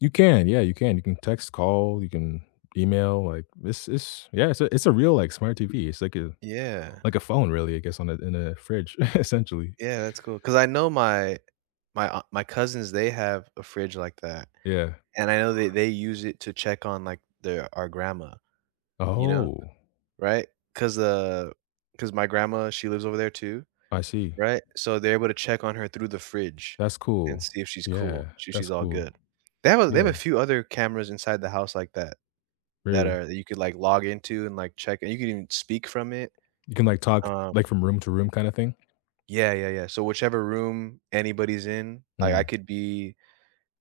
You can, yeah, you can. You can text, call, you can email, like, this is yeah, it's a it's a real, like, smart TV. It's like a Yeah. like a phone, really, I guess, on a in a fridge, essentially. Yeah. That's cool, 'cause I know my my aun my cousins, they have a fridge like that. Yeah. And I know they they use it to check on, like, their our grandma, you know? Oh. Right? 'Cause, uh, 'cause my grandma, she lives over there too, I see. right? So, they're able to check on her through the fridge That's and cool. see if she's cool. Yeah. She That's she's all cool. good. They have a they have a Yeah. few other cameras inside the house like that, that Really? are that you could, like, log into and, like, check and you can even speak from it. You can, like, talk, Uh like, from room to room kinda thing? Yeah, yeah, yeah. So whichever room anybody's in, I I Mm. could be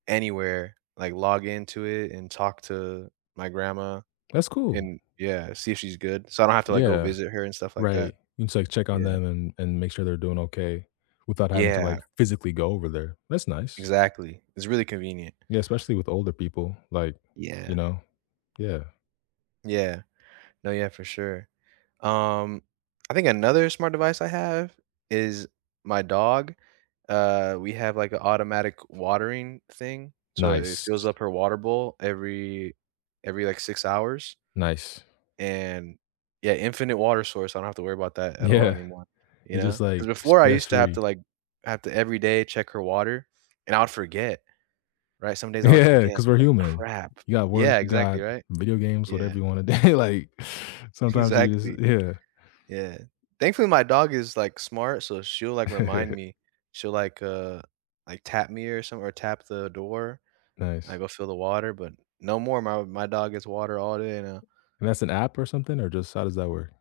anywhere, like, log into it and talk to my grandma That's cool. and, yeah, see if she's good. So I don't have to, like, go Yeah. visit her and stuff like that. Right. You can just like check on Yeah. them and and make sure they're doing okay without having to, Yeah. like, physically go over there. That's nice. Exactly. It's really convenient. Yeah, especially with older people. Like, you Yeah. know, yeah. Yeah. No, yeah, for sure. Um, I think another smart device I have is my dog. Uh, we have, like, a automatic watering thing. So it Nice. fills up her water bowl every every, like, 6 hours Nice. and yeah, infinite water source. I don't have to worry about that at all Yeah. anymore, you You're just, know? 'Cause like, before I stress used to have free. to, like have to every day check her water and I'll forget, right? Some days I would Yeah, forget, and 'cause be we're like, human. "Crap." You got work, Yeah, got exactly, right? video games, whatever Yeah. you want a day like, sometimes you just Exactly. Yeah. Yeah. Thankfully, my dog is, like, smart, so she'll, like, remind me. She'll, like, uh, like, tap me or some or tap the door. I Nice. go fill the water, but no more. My my dog gets water all day now. And that's an app or something, or just how does that work?